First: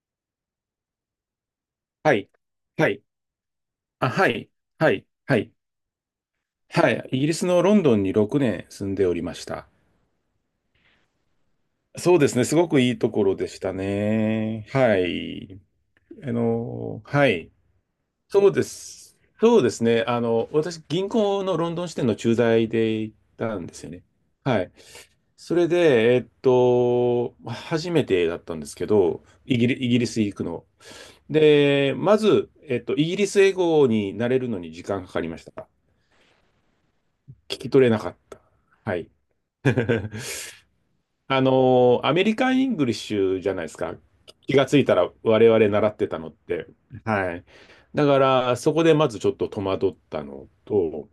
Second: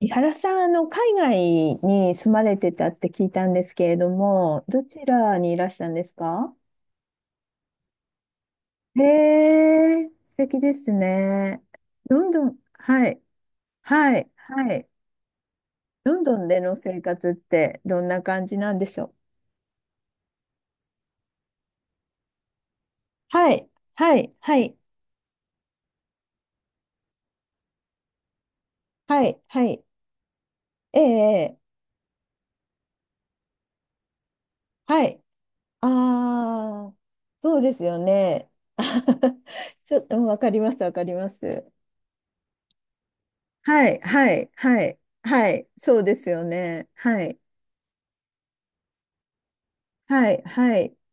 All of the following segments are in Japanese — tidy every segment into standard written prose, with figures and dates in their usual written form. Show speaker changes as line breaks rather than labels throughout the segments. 井原さん、海外に
はい。
住まれてた
は
っ
い。
て聞いたんですけれど
あ、はい。
も、ど
は
ち
い。
ら
は
に
い。
いらしたんですか？
はい。イギリスのロンドンに6年住ん
へ
でおりました。
え、素敵ですね。
そう
ロ
で
ン
す
ド
ね。す
ン、
ごくいい
は
と
い、
ころでした
はい、
ね。
はい。
はい。
ロンドンでの生
は
活っ
い。
てどんな感
そう
じ
で
なんでしょう？
す。そうですね。私、銀行のロンドン支店の駐在で行っ
は
たん
い、
ですよね。
はい、は
はい。
い、
それで、初めてだったんですけど、
はい、はい。
イギリス行くの。
ええ、
で、まず、イギリス英語になれるのに時
は
間かか
い。
りました。
ああ、そ
聞
う
き
です
取れ
よ
なかった。
ね。
はい。
ちょっ と、うんわかります、わかります。
アメリカン・イングリッシュじゃないです
は
か。
い、はい、
気がつ
は
いた
い、
ら我
はい、
々習っ
そう
て
で
た
す
のっ
よ
て。
ね。は
は
い、
い。だから、そこでまずちょっと戸惑った
はい、
の
はい、
と、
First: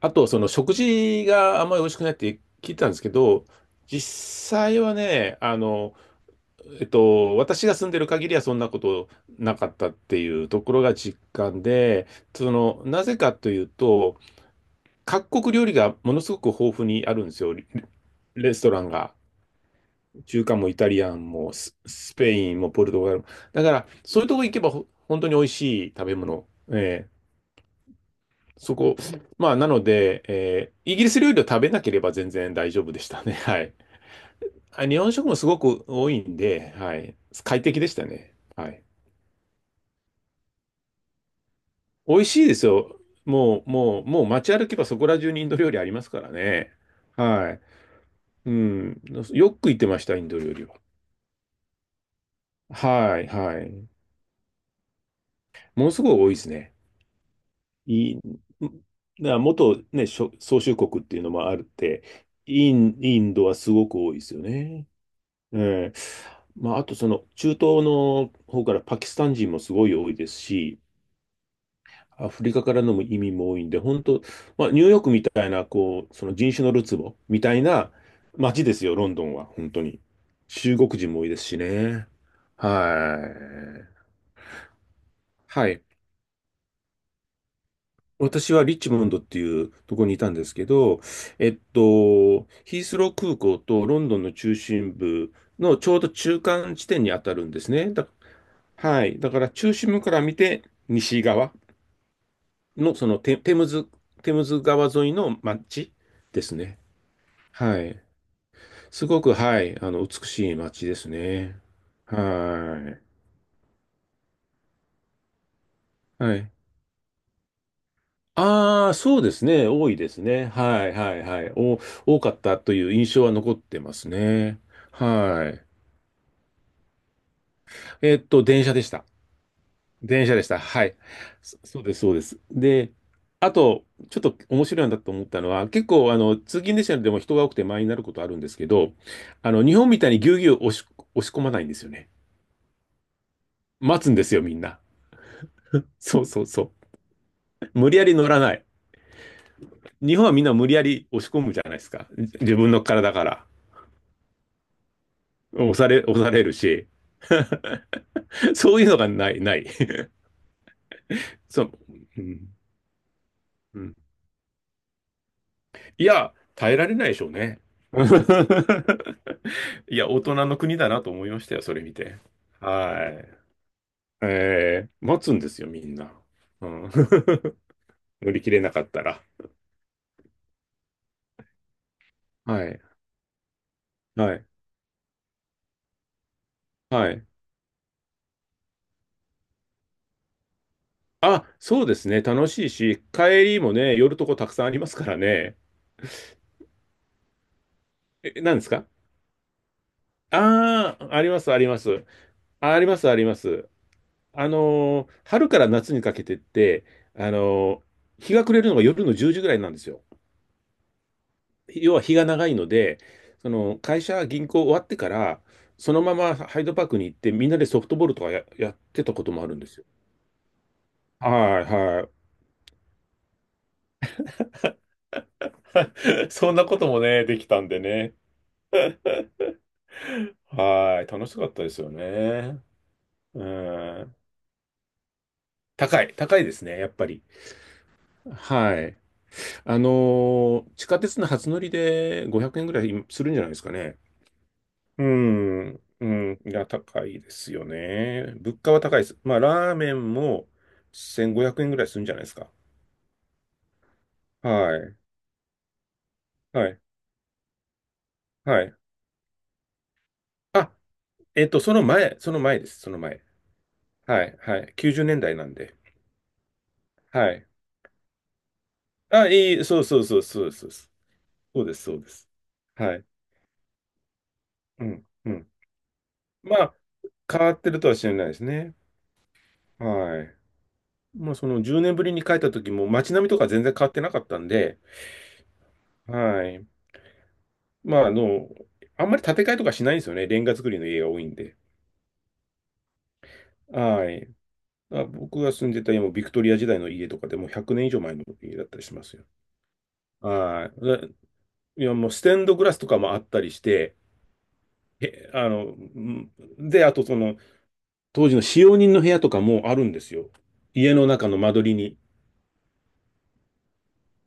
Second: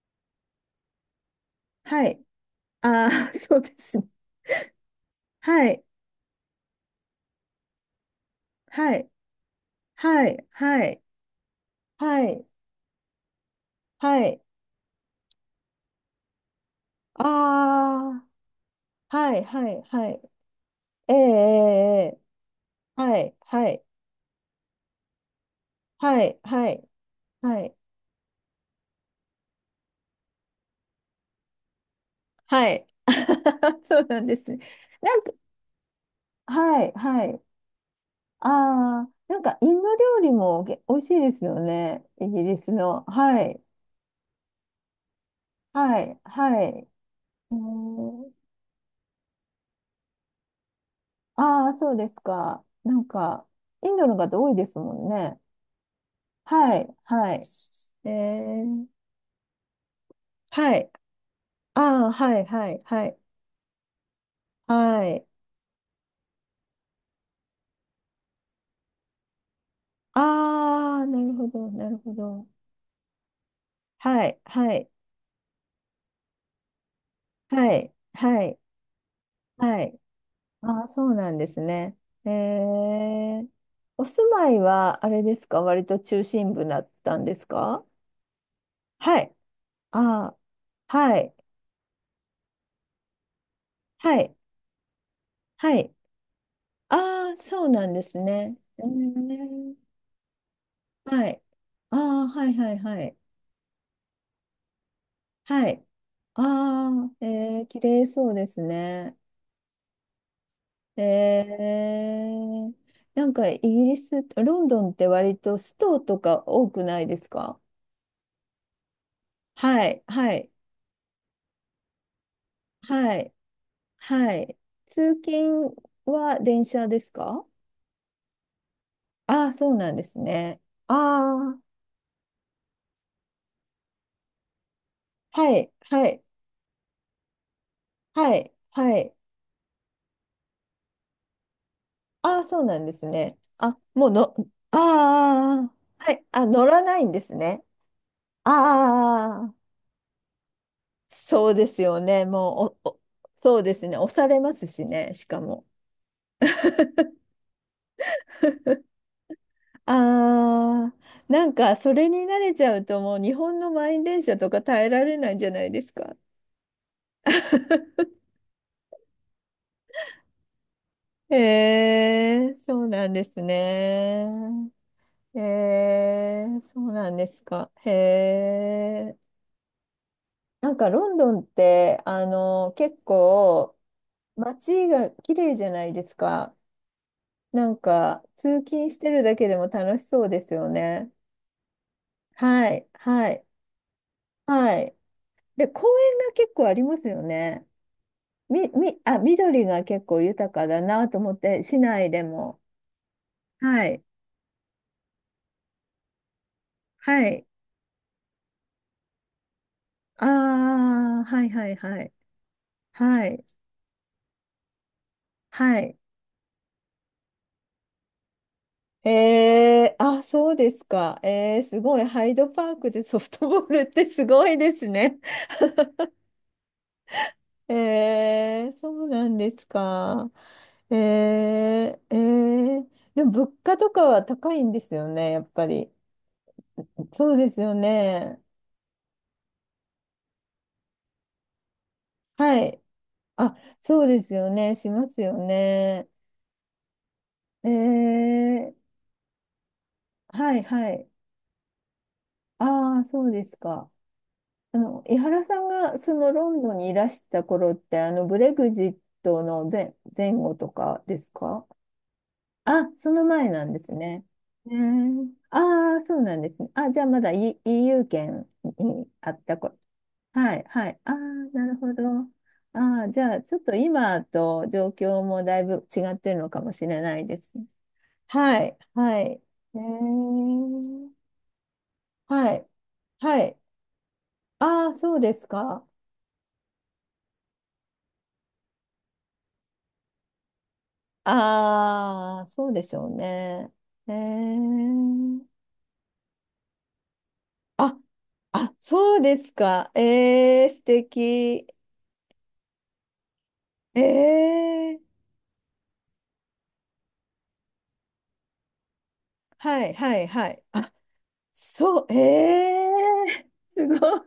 あと、その食事があんまり美味し
は
くないっ
い、
て聞いたんですけ
ああ、
ど、
そうですね。
実際はね、
はい、
私が住んでる限りはそんなこ
は
と
い、
なかったって
は
い
い、
うところ
は
が
い、
実感で、
はい、
なぜかというと、
はい、
各国料理がものすごく豊富にあるんですよ。
あ
レストランが、
あ、はい、はい、はい、
中華もイタリ
え
ア
え、
ンも
え
ス
え、ええ
ペインもポルトガル
は
も。
い、
だ
は
か
い、
ら、そういうとこ行けば本当に美味しい食べ
はい、
物。
はい、
ええ
はい、
そこ、まあ、なので、イギリス料理を食べなければ全然
は
大丈
い、
夫でしたね。はい。
そうなんですね。
日本食もすごく多いんで、
はい、
はい。
はい、
快適でしたね。
あ
はい。
あ、なんかインド料理も美味しいですよね。
美味
イ
し
ギ
いで
リ
す
ス
よ。
の。はい、
もう、もう、もう街歩けばそこら中にインド料理あり
は
ます
い、
から
は
ね。
い。
は
う
い。
ん。
うん。よく行ってました、インド料理は。
ああ、そうですか。なん
はい、
か、
はい。
インドの方多いですもんね。
ものすごい多いですね。
はい、はい。え
い
ー、
い、な元、ね、しょ宗
は
主
い。
国っていうのもあるっ
あ
て、
あ、はい、はい、はい。
インドはすごく多いですよね。
はい。
ええまあ、あとその中東の方からパキスタン人もすごい多いですし、
ああ、なるほど、なるほ
アフ
ど。
リカからの移民も多いんで、本当、
はい、
まあ、
は
ニュー
い、
ヨークみたいな、こう、その人種のるつぼみたい
は
な
い、はい、
街ですよ、ロンドンは、本
は
当
い。
に。中
ああ、
国
そ
人
う
も多い
な
で
ん
す
で
し
すね。
ね。
え
は
ー、お
い。
住まいは、あれですか、
はい。
割と中心部だったんですか？
私はリッチモンド
は
っ
い。
ていうところにいた
あ
ん
あ、
ですけど、
はい、
ヒースロー空港とロン
は
ドンの
い、
中心部
は
のち
い。
ょうど中間地点に当
あ
た
あ、
るんで
そう
す
なん
ね。
ですね。え
はい。だから中
ー、
心部から見て西
はい。
側
ああ、はいはい
の
は
そ
い。
のテムズ川沿いの
はい。
街ですね。
ああ、えー、
は
綺
い。
麗そうです
す
ね。
ごく、はい。美しい街です
え
ね。
ー、
は
なんかイギリス、ロンドンって割とストと
い。は
か
い。
多くないですか？
ああ、そうですね。
は
多い
い、
です
は
ね。
い、
はいはいはい。多かったという印
は
象は
い、
残ってます
はい。
ね。
通
はい。
勤は電車ですか？
電車でした。
ああー、そうなんです
電車でした。
ね。
はい。
ああ、
そうです、そうです。で、あと、ちょっと面白いなと思ったの
は
は、
い、
結
は
構、
い、
通勤電車でも人が多くて満員になることあ
は
るんで
い、
すけど、
はい。
日本みたいにぎゅうぎゅう押し込まないんですよね。
ああ、そうなんですね。あ、
待
もう
つんで
の、
すよ、みん
あ
な。
あ、ああは
そ
い、
うそ
あ、
うそ
乗ら
う。
ないんですね。
無理やり乗らない。
ああ、
日本はみんな無理やり押し込
そ
む
う
じ
で
ゃない
す
です
よ
か。
ね。
自分
も
の
う、
体から。
そうですね。押されますしね、しかも。
押されるし、そういうのがない、ない。
ああ、なん
そう、
か、それに
う
慣
ん、
れちゃうと、もう日本の
う
満
ん。
員電車とか耐えられないんじゃないです
い
か。
や、耐えられないでしょうね。いや、大人の国だなと思いましたよ、それ
へ
見て。
え、そう
は
なんで
い。
すね。
待つ
へ
んですよ、みんな。
え、
う
そ
ん。
うなんですか。へ
乗り切れなかった
え。
ら。
なんかロンドンって、
はい。
結構、
はい。
街が綺麗じゃないですか。
はい。
なんか、通勤してるだけでも楽しそうですよね。
あ、そうですね。楽し
は
い
い、
し、
はい、
帰りもね、寄るとこたくさんあ
は
りま
い。
すからね。
で、公園が結構ありますよね。
え、何です
み、
か？
み、あ、緑が結構豊かだ
ああ
な
ー、
と
あり
思っ
ます、あ
て、
りま
市
す。
内でも。
あります、あります。
はい、
春から夏にかけてって、
は
あ
い。
のー日が暮れるのが夜の10時ぐらいなんですよ。
ああ、はい、はい、
要
は
は
い。
日が長いので、
はい、
その会社、銀行終わってから、
は
そ
い。
のままハイドパークに行って、みんなでソフトボールとかやってたこともあるんですよ。
えー、あ、そうですか。え
は
ー、
い
すごい。
は
ハイドパークでソフトボールってすごいですね。
い。そんなこともね、できたんでね。
えー、そうなんですか。えー、
はい。楽しかったですよ
え
ね。
ー、でも
う
物価とか
ん。
は高いんですよね、やっぱり。
高いですね、やっぱり。
そうですよね。
はい。地下鉄の初乗りで500
は
円ぐ
い。
らいするんじゃないで
あ、
すかね。
そうですよね。し
う
ますよ
ん、う
ね。
ん、いや、高いですよ
え
ね。物価
ー、
は高いです。まあ、ラーメンも
はいはい。
1500円ぐらいするんじゃないですか。
ああ、そうですか。
はい、
井原さんがそのロン
は
ドン
い、
にいらした頃って、ブレ
は
グ
い。
ジットの前後と
あ、
かですか？
その前です、
あ、
その
そ
前。
の前なんです
は
ね。
い、は
え
い。90年
ー、
代なんで。
ああ、そうなんですね。あ、じゃあまだ、
はい。
EU 圏に
あ、
あったこ
そうそうそう、そうで
は
す、
い、
そうで
は
す。
い。ああ、
そう
な
で
る
す、
ほ
そう
ど。
です。は
あ
い。
あ、じゃあちょっと今と
う
状
ん、
況
う
も
ん。
だいぶ違ってるの
ま
かも
あ、
しれないで
変わ
す
っ
ね？
てるとは知らないです
は
ね。
い、はい。え
はい。
ー、
まあ、その10年ぶりに帰った
はい、
時も街並みと
は
か
い。
全然変わってなかったんで、
ああ、そうですか。
はい。まあ、あんまり建て替えとかしないんですよね。レンガ造りの家が多いんで。
ああ、そうでしょうね。
は
え
い。あ、僕
ー、
が住んでた家もビクトリア時代の家とかでもう100年以
あ、
上前の家だっ
あ、
たりします
そう
よ。
ですか。えー、
はい。
素
で
敵。
いや、もうステンドグラスとかもあったりして、
ええー
え、うんで、あとその、当時の使用人の部屋とかもある
は
ん
い
です
はい
よ。
はい。あ、
家の中の間取りに。
そう、ええー すごい。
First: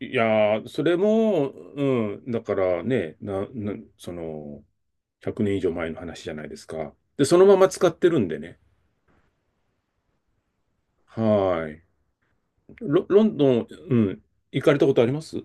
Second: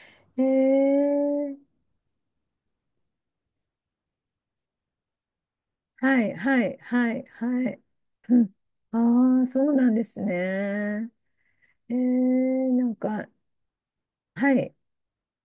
いやー、それ
ええ
も、
ー
うん、だからね、その、100年以上前の
は
話じ
い
ゃないで
は
す
い
か。
はい
で、そのまま
はい。
使ってるん
う
で
ん。
ね。
ああ、そうなんですね。
はーい。
ええーなん
ロ
か、
ンドン、うん、
は
行か
い。
れたことあります？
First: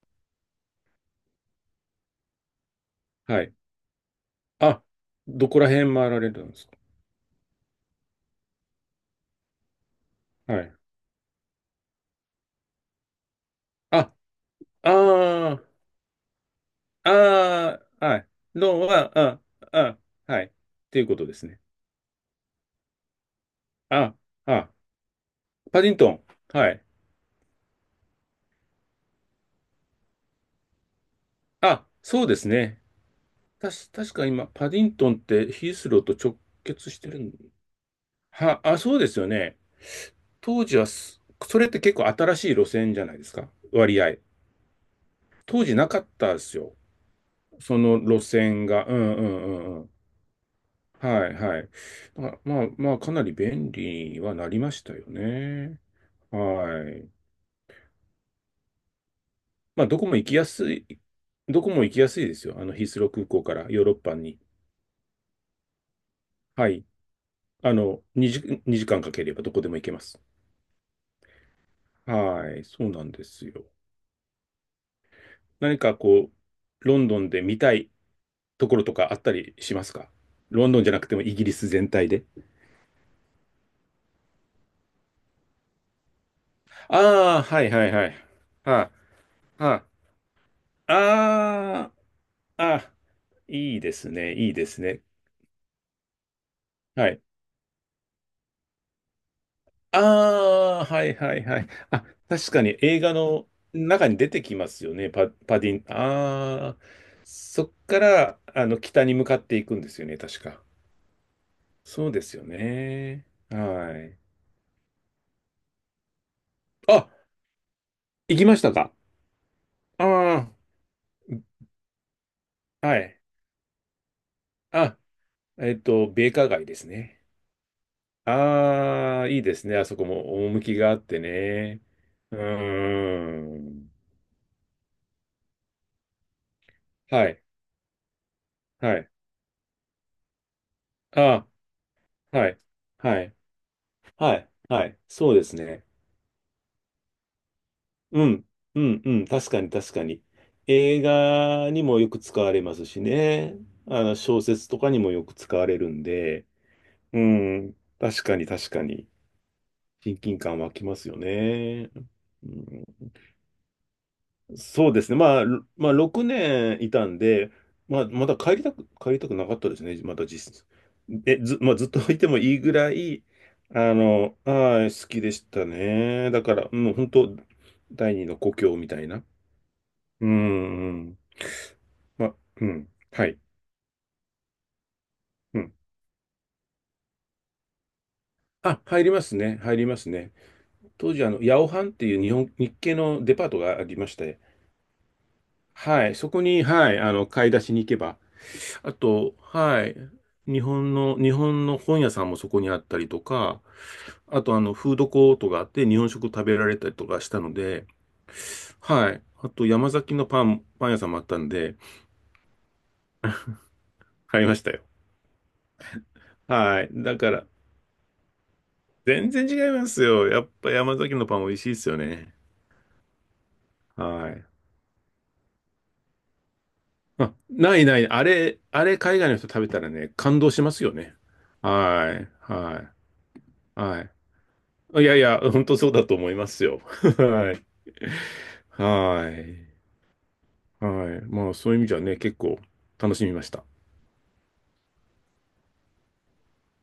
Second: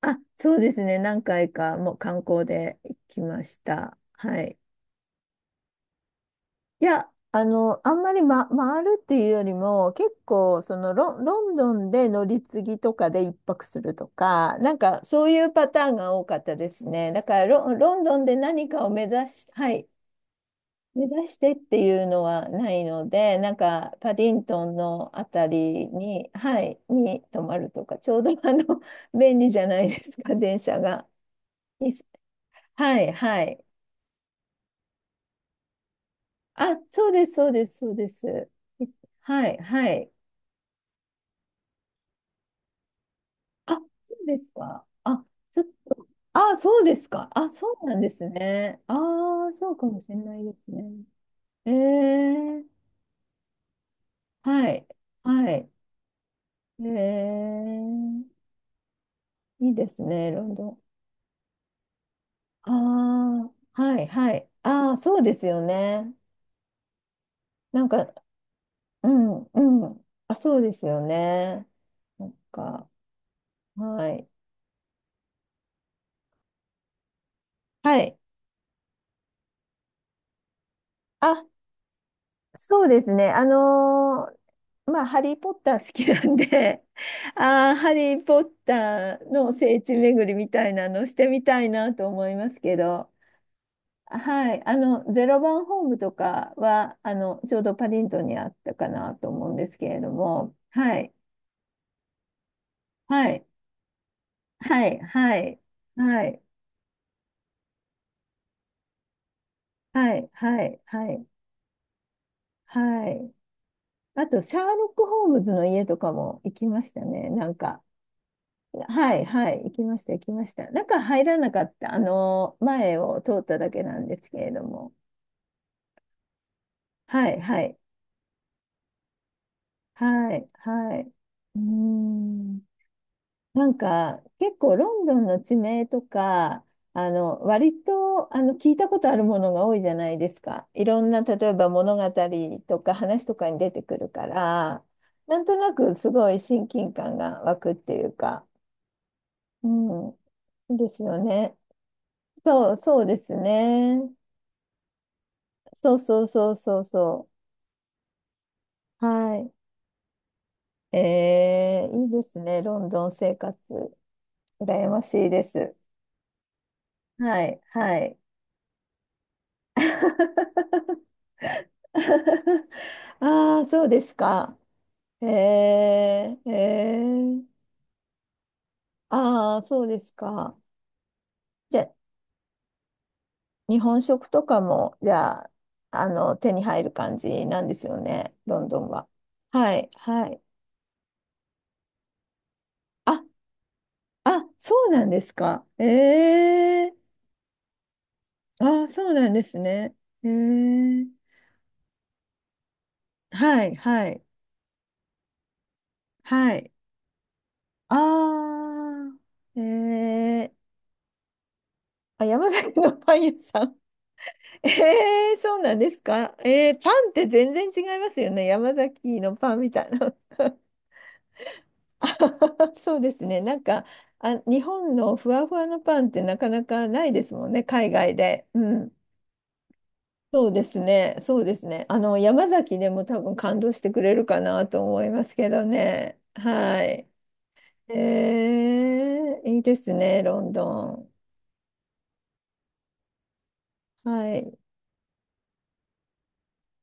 あ、そうですね。何回かもう観光で行きま
はい。
した。はい。
あ、どこら辺回られるんですか？
いや、あんまり、ま、回るっていうよりも、結
は
構、そ
い。
のロン、ロンドンで乗り継ぎとかで一泊すると
あ、
か、なん
あ
かそういう
あ、
パターンが多かったですね。だから
あ
ロン
あ、
ド
は
ン
い。
で何
ロン
かを目
は、
指
あ、
し、はい、
あ、はい。ってい
目
うこと
指
で
し
す
てっ
ね。
ていうのはないので、なんかパ
あ、
ディント
あ、
ンのあた
パ
り
ディントン。
に、は
は
い、
い。
に泊まるとか、ちょうど便利じゃないですか、電車が。
あ、
いいっす
そうですね。
はい、はい。
確か今、パディントンってヒースローと直
あ、
結し
そ
て
う
る
です、
ん
そうです、そうです。
は、あ、
い
そうですよ
は
ね。
い、はい。
当時はす、それって結構新しい路線じゃないですか。
あ、
割
そ
合。
うですか。あ、ちょ
当
っ
時なかっ
と、
たで
あ、
すよ。
そうですか。あ、
そ
そうな
の
んで
路
す
線
ね。
が、うんうんう
ああ、そう
んう
か
ん。
もしれないですね。
はいはい。
え
まあま
え
あまあ、かなり便利にはなり
は
まし
い、
たよ
はい。
ね。はい。
ええいい
ま
で
あ、
すね、ロンドン。
どこも行きやすいですよ。ヒースロー空
あ
港から
あ、
ヨーロッ
はい、
パ
は
に。
い。ああ、そうですよね。
はい。あ
なん
の、
か、
2時、2時間
う
かけれ
ん、
ばどこでも行
う
けま
ん。
す。
あ、そうですよね。なん
はい。そ
か、
うなんですよ。
はい。
何かこう、ロンドンで見たい
はい。
ところとかあったりしますか？ロンドンじゃなくてもイギ
あ、
リス全体で。
そうですね。あのまあ、ハリー・ポッター好きなんで、
ああ、は
あ
い
あ、
は
ハ
いは
リ
い。
ー・ポッ
は
ターの
あ、
聖
は
地巡りみたいなのしてみたい
あ。あ
なと思います
あ、
け
あ、
ど、
いいですね、い
は
い
い、
で
あ
すね。
の、ゼロ番ホームとかは、
は
あ
い。
の、ちょうどパディントンにあったかなと思うんですけ
あ
れども、
あ、
は
は
い、
いはいはい。あ、確かに映画
はい、
の中に出てきます
は
よ
い、
ね、パ、
は
パ
い、
ディン。
はい、
ああ、そっから、北に向かっていくんですよ
は
ね、
い、
確
は
か。
い、はい、
そうですよ
は
ね。
い。
はい。
あと、シャーロック・ホームズの家とかも行きました
あ、
ね、なんか。
行きましたか？
はい、はい、行きまし
あ
た、行きました。中入らなかった、あの、
あ、
前
はい。
を通っただけなんですけれども。
あ、米花街ですね。
はい、はい、
ああ、いいですね。あそこ
は
も
い、
趣が
は
あ
い。
っ
う
て
ー
ね。う
ん、
ー
なん
ん。
か、結構ロンドンの地名とか、
はい、
割と、聞いた
は
こ
い。
とあるものが多いじゃないですか。いろんな、例
あ
えば物語
はい。
とか
は
話と
い。
かに出てくるか
はい。
ら、
はい。そう
なん
で
と
す
な
ね。
くすごい親近感が湧くっていう
う
か、
ん。うん。うん。確か
う
に、確か
ん、
に。
いいです
映
よね。
画にもよく使われ
そ
ま
う、
すし
そうです
ね。
ね。
小説とかにもよく使われる
そう
ん
そう
で。
そうそう
う
そ
ん。確かに、確か
う。
に。
はい。
親近感湧きますよ
え
ね。
ー、いいです
う
ね。ロ
ん、
ンドン生活。羨
そう
ま
です
し
ね。
い
ま
で
あ、
す。
6年いたん
は
で、
い、は
まあ、
い。
まだ帰りたくなかったですね。まだ実質。え、ず、まあ、ずっといてもいいぐらい、
ああ、そうですか。
はい、好き
え
でしたね。だ
ー、
から、もう
え
本当、
ー、
第二の故郷みたいな。
ああ、そうです
うん、
か。
うん。
じゃ
まあ、うん。はい。
日本食とかも、じゃあ、
うん。
手に入る感じなんですよね、ロンド
あ、
ン
入
は。
りますね。
は
入り
い、
ます
は
ね。
い。
当時、ヤオハンっていう日系
あ、
のデパートがありまして、
あ、そうなんですか。え
はい、そこに、は
え
い、買い出しに行けば、
ああ、
あ
そうなん
と、
です
は
ね。
い。
へえ。
日本の本屋さんもそこにあったりとか、
はい、はい、
あと、フードコートがあって日本食食
は
べら
い。
れたりとかしたので、
あ
はい。あ
あ、え
と、山崎の
え。
パン屋さんもあったんで、
あ、山崎のパン屋さん。
買いまし
え
たよ。
え、そうなんですか。ええ、
はい。
パンっ
だ
て
から、
全然違いますよね。山崎
全
の
然
パンみ
違い
た
ま
い
す
な。
よ。やっぱ山崎のパン美味しいですよ
あは
ね。
はそうですね。なんか、
は
あ、
い。
日本のふわふわのパンってなかなかないで
あ、
すもんね、
ない
海
ない。
外
あ
で。
れ、
う
あ
ん。
れ、海外の人食べたらね、感
そ
動
う
し
で
ま
す
すよね。
ね。そうですね。あ
は
の、
い。
山崎で
は
も多分感動し
い。
て
は
くれるかなと思
い。い
い
やい
ます
や、
けど
本当そうだと
ね。
思いますよ。
はい。
はい。
え
は
ー、いい
い。
ですね、ロンド
は
ン。
い。まあ、そういう意味じゃね、結構楽しみました。
はい。